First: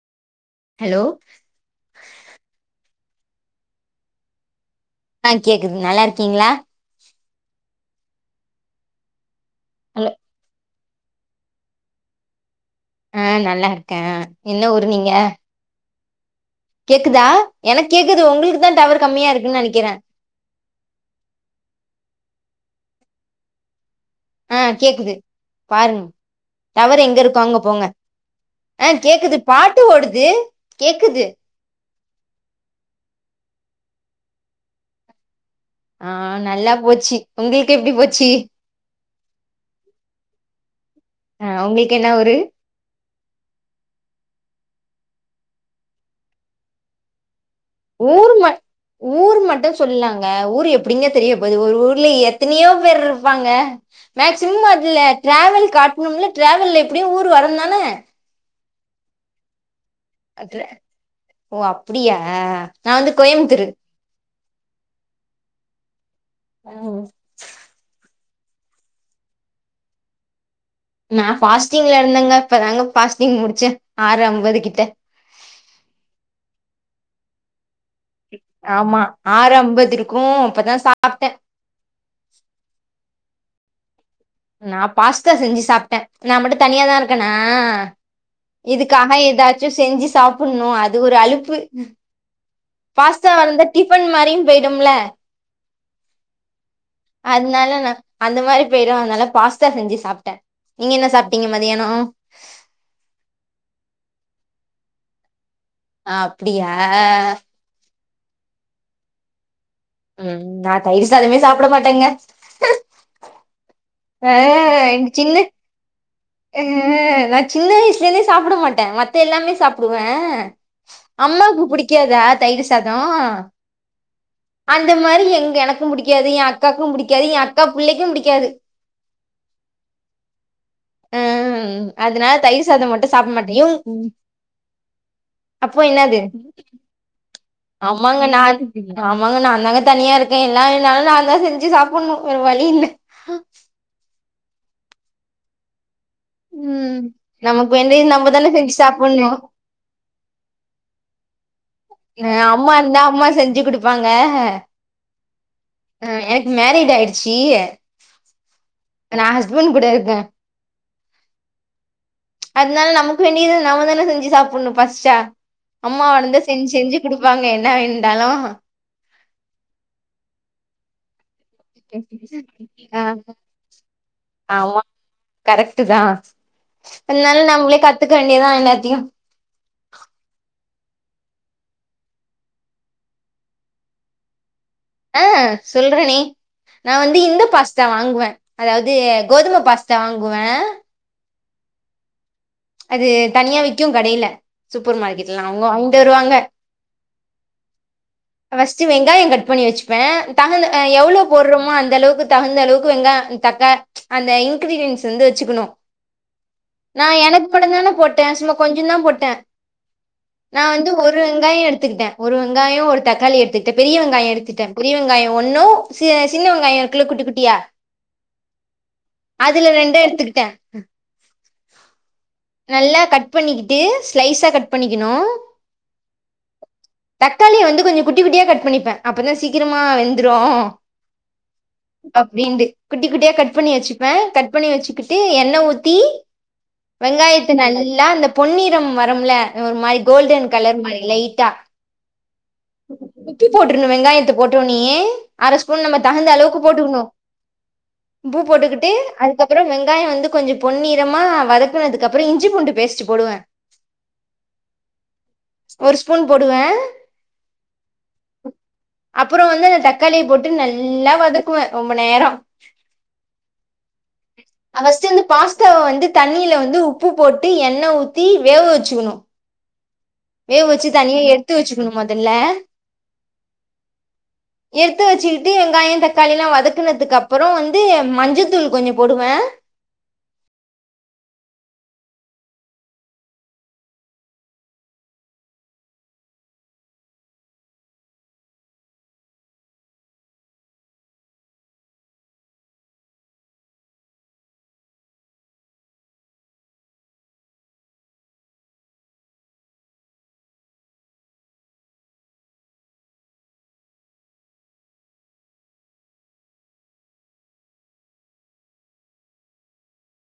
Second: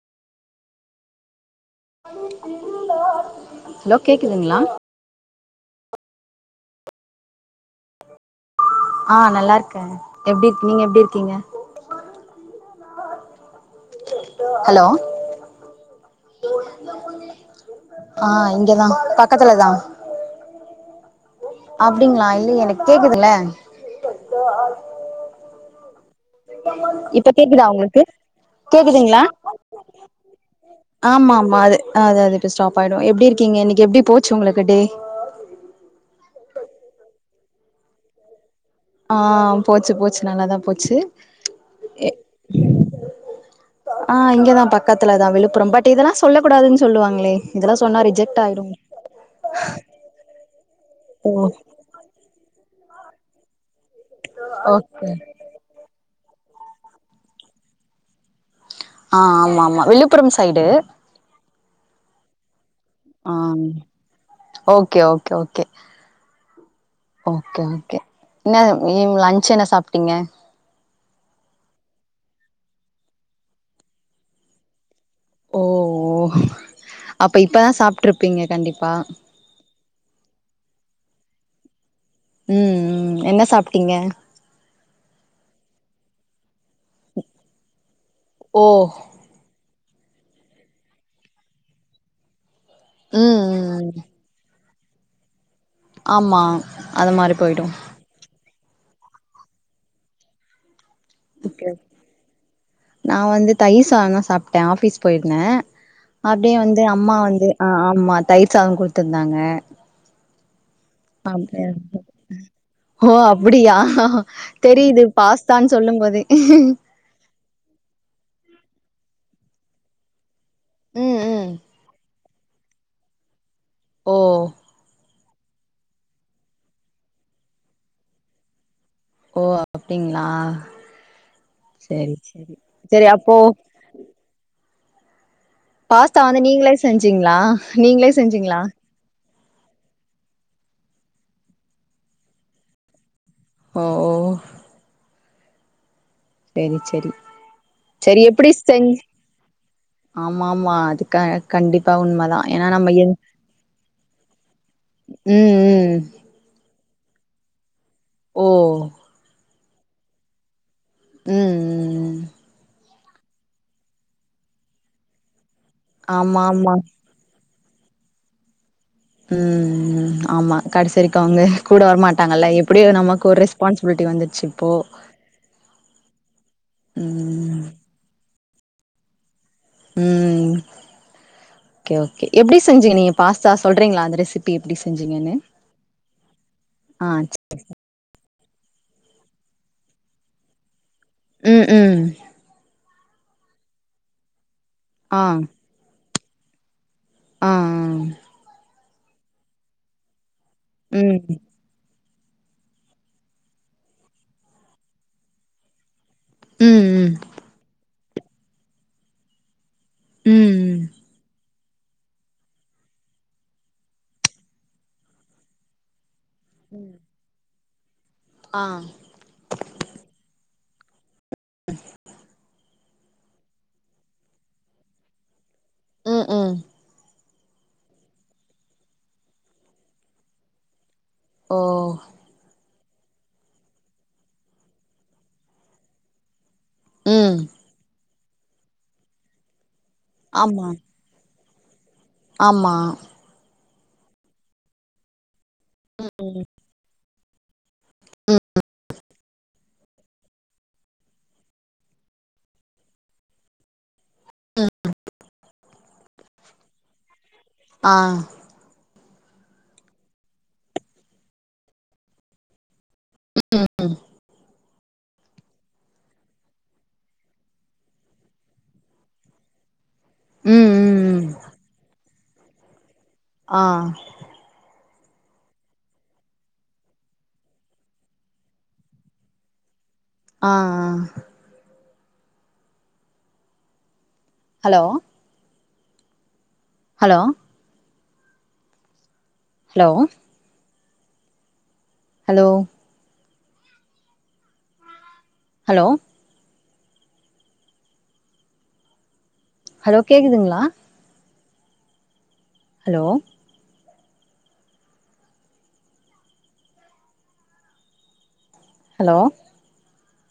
hello hello கேக்குதுங்களா ஆ கேக்குது நல்லா இருக்கீங்களா ஆ நல்லா இருக்கே ஹலோ எப்டி நீங்க எப்டி இருக்கீங்க ஆ நல்லா இருக்கே என்ன ஹலோ ஊரு நீங்க கேக்குதா எனக்கு கேக்குது ஆ உங்களுக்கு தா இங்கதா டவர் கம்மியா இருக்குன்னு நினைக்கிறே அப்படிங்களா இல்ல எனக்கு கேக்குதுல ஆ கேக்குது பாருங்க டவரு எங்க இப்ப இருக்கோ அங்க கேக்குதா போங்க உங்களுக்கு அ கேக்குதுங்களா கேக்குது பாட்டு ஓடுது கேக்குது ஆ அது அது இப்ப ஸ்டாப் ஆயிடு எப்டி இருக்கீங்க இன்னைக்கு எப்டி போச்சு உங்களுக்கு டே ஆ நல்லா போச்சி உங்களுக்கு எப்டி போச்சி ஆ போச்சு போச்சு நல்லாதா போச்சு ஆ உங்களுக்கு எ என்ன ஊரு ஆ இங்கதா பக்கத்துலதா விழுப்புரம் பட் இதெல்லா சொல்ல கூடாதுன்னு சொல்லுவாங்ளே ஊர் ம ஊர் மட்டு சொல்லலங்க ஊர் எப்டிங்க தெரிய ஓ போது ஒரு ஊர்ல எத் தனையோ பேர் இருப்பாங்க மேக்சிமம் அது ஓகே டிராவல் காட் [unintelligible] ட்ரவல்ல எப்டியு ஊர் வருந்தானே ஆ ஆமா ஆமா விழுப் ஓ அப்டியா நா வந்து ஆ கோயம்புத்துரு ஓகே ஓகே ஓகே ம் ஓகே ஓகே என்ன ஈவ் லன்ச்சு என்ன சாப்ட்டீங்க நா ஃபாஸ்டிங்ல இருந்தங்க இப்பதாங்க பாஸ்டிங் முடிச்சே ஆறு அம்பது கிட்ட ஓ ஓ அப்ப இப்பதா சாப்ட்ருப்ப ஆமா ஆறு அம்பது இருக்கு அப்பதா சாப்ட்டே ம் ம் என்ன சாப்ட்டீங்க நா பாஸ்தா செஞ்சு சாப்ட்டே நா மட்டு தனியா தா இருக்கேனா ஓ இதுக்காக ஏதாச்சு செஞ்சு சாப்புட்ணு அது ஒரு அழுப்பு பாஸ்தா வா ம் இருந்த ம் டிஃபன் மாரியு பொய்டும்ல ஆமா அது மாரி போயிடு அதுனால ந அந்த மாரி பெய்ரு அதனால பாஸ்தா செஞ்சு சாப்ட்டே நீங்க என்ன சாப்ட்டீங்க ஓகே மதியானோ நா வந்து தயிர் சாதோதா சாப்ட்டே ஆபிஸ் பொயிருந்தே அப்டியே அப்டியா வந்து அம்மா வந்து அ ஆமா தயிர் சாதோ குடுத்துருந்தாங்க ம் நா தயிர் சாதமே அப்டியா சாப்ட மாட்டேங்க ஓ அப்டியா ஆ தெரியுது பாஸ்தானு சொல்லு போதே அ நா சின்ன வயசுலந்தே சாப்ட மாட்டே மத்த எல்லாமே சாப்டுவே ம் ம் அம்மாவுக்கு புடிக்காதா தயிர் சாதோ ஓ அந்த மாரி எங்க எனக்கு புடிக் காது எ அக்காக்கு புடிக்காது எ அக்கா புள்ளைக்கு புடிக்காது ஓ அப்டிங்ளா ம் அதனால தயிர் சாதோ சரி மட்டு சாப்பிட அப்போ மாட்டே அப்போ என்னது பாஸ்தா வந்து நீங்ளே செஞ்சீங்ளா நீங்ளே ஆமாங்க நா செஞ்சீங்ளா ஆமாங்க நாந்தாங்க தனியா இருக்கே என்னா வேனாலு நாந்தா செஞ்சு சாப்ட்னு வேற வழி இல்ல ஓ ஓ சேரி ம் சேரி நமக்கு வேண்டியது சேரி நம்ம தான எப்டி செஞ்சு செஞ்சி சாப்புட்ணு ஆம் ஆமா அதுக்க அம்மா இருந்தா அம்மா செஞ்சு குடுப்பாங்க ம் ம் எனக் மேரேஜ் ஆய்டுச்சு ஓ நா ஹஸ்பண்ட் கூட இருக்கே ம் ம் ம் அதுனால நமக்கு வேண்டியத நம்ம தானே செஞ்சு சாப்புட்ணு பாசிச்சா அம்மா வந்து ஆமா செஞ்சு ஆமா செஞ்சு குடுப்பாங்க என்ன வேண்டாலு ம் ஆமா கடைசி வரைக்கு அவுங்க கூட வரமாட்டாங்கல்ல எப்டியு ஆ நமக்கு ஒரு ரெஸ்பான்சிபிலிட்டி வந்துட்ச்சு இப்போ கரெக்ட் தா அதுனால ம் நம்ளே கத்துக்க வேண்டியதா எல்லாத்யு ம் ஓகே ஓகே எப்டி செஞ்சீங்க நீங்க பாஸ்தா சொல்றீங்ளா அந்த ரெசிபி ரெசிப்பி எப்டி செஞ்சி அ சொல்றனே நா ஆ வந்து இந்த பாஸ் த்தா வாங்வே அதாவது கோதும பாஸ்த்தா வாங்குவ ம் ம் அது தனியா விக்கிகு கடைல சூப்பர் ஆ மார்க்கெட்லா அவுங் அவுங்க தருவாங்க அ அ ஃபஸ்ட்டு வெங்காயோ கட் பண்ணி வச்சுப்பே டங்குனு ம் எவ்ளோ ம் போட்றோமோ அந்தளவுக்கு தகுந்த அளவுக்கு வெங்காயொ தக்க அந்த இன்கிரீடியன்ஸ் வந்து வச்சுக்கணு நா ம் எனக்கு மட்டுந்தான போட்டே சும்மா கொஞ்சொதா போட்டே நா ம் வந்து ஒர் ஒரு வெங்காயொ எடுத்துக்கிட்டே ஒரு வெங்காயோ ஒரு தக்காளி எடுத்துக்ட்டு பெரிய வெங்காயோ எடுத்துட்டே பெரிய வெங்காயோ ஒன்னூ சி சின்ன வெங்காயோ இருக்குல குட்டி குட்டியா ஆஹ் அதுல ரெண்டு எடுத்துகிட்டே [inaudible] நல்லா கட் பண்ணிக்கிட்டு ஸ்லைஸா கட் பண்ணிக்கணூ ம் ம் தக்காளிய வந்து கொஞ்சொ குட்டி குட்டியா கட் பண்ணிப்பெ அப்பதா சீக்கிரமா வெந்துரூ ஓ அப்டின்டு குட்டி குட்டியா கட் பண்ணி வெச்சிப்பே கட் பண்ணி வெச்சுக்கிட்டு எண்ணெ ஊத்தீ ம் வெங்காயத்த நல்லா அந்த பொன்னிறம் வரம்ல ஒரு மாறி கோல்டன் ஆமா கலர் மாறி லைட்டா ஆமா உப்பு போட்ருங்க வெங்காயத்த போட்டவொனேயே அரஸ்பூன் நம்ம தகுந்த அளவுக்கு போட்டுக்குணூ உப்பு ம் போட்டுகுட்டூ அதுக்கப்பறோ வெங்காயோ வந்து கொஞ்சொ பொன் நிறமா வதக்குனதுக்கப் அப்புறொ இ்ஞ்சிப்பூண்டு பேஸ்ட்டு போடுவே ஒரு ஸ்பூன் போடுவே ஆ அப்பறோ வந்து அந்த தக்காளிய போட்டு நல்லா வதக்குவே ரொம்ப நேரோ ம் ம் அவஸ்ட்டு வந்து பாஸ்தாவ வந்து தண்ணியில வந்து உப்பு போட்டு எண்ண ஊத்தி வேவ வச்சுக்கணூ வேவ ம் வச்சி ம் தனியா ம் எடுத்து வச்சுக்கணு மொதல்ல ஆஹ் எடுத்து வச்சுகிட்டு வெங்காயோ தக்காளிலா வதக்குனதுக்கு அப்பறோ வந்து மஞ்சத்தூள் கொஞ்சொ போடுவே ஆஹ் ஆஹ் hello hello hello hello hello hello கேக்குதுங்ளா ஹலோ ஹலோ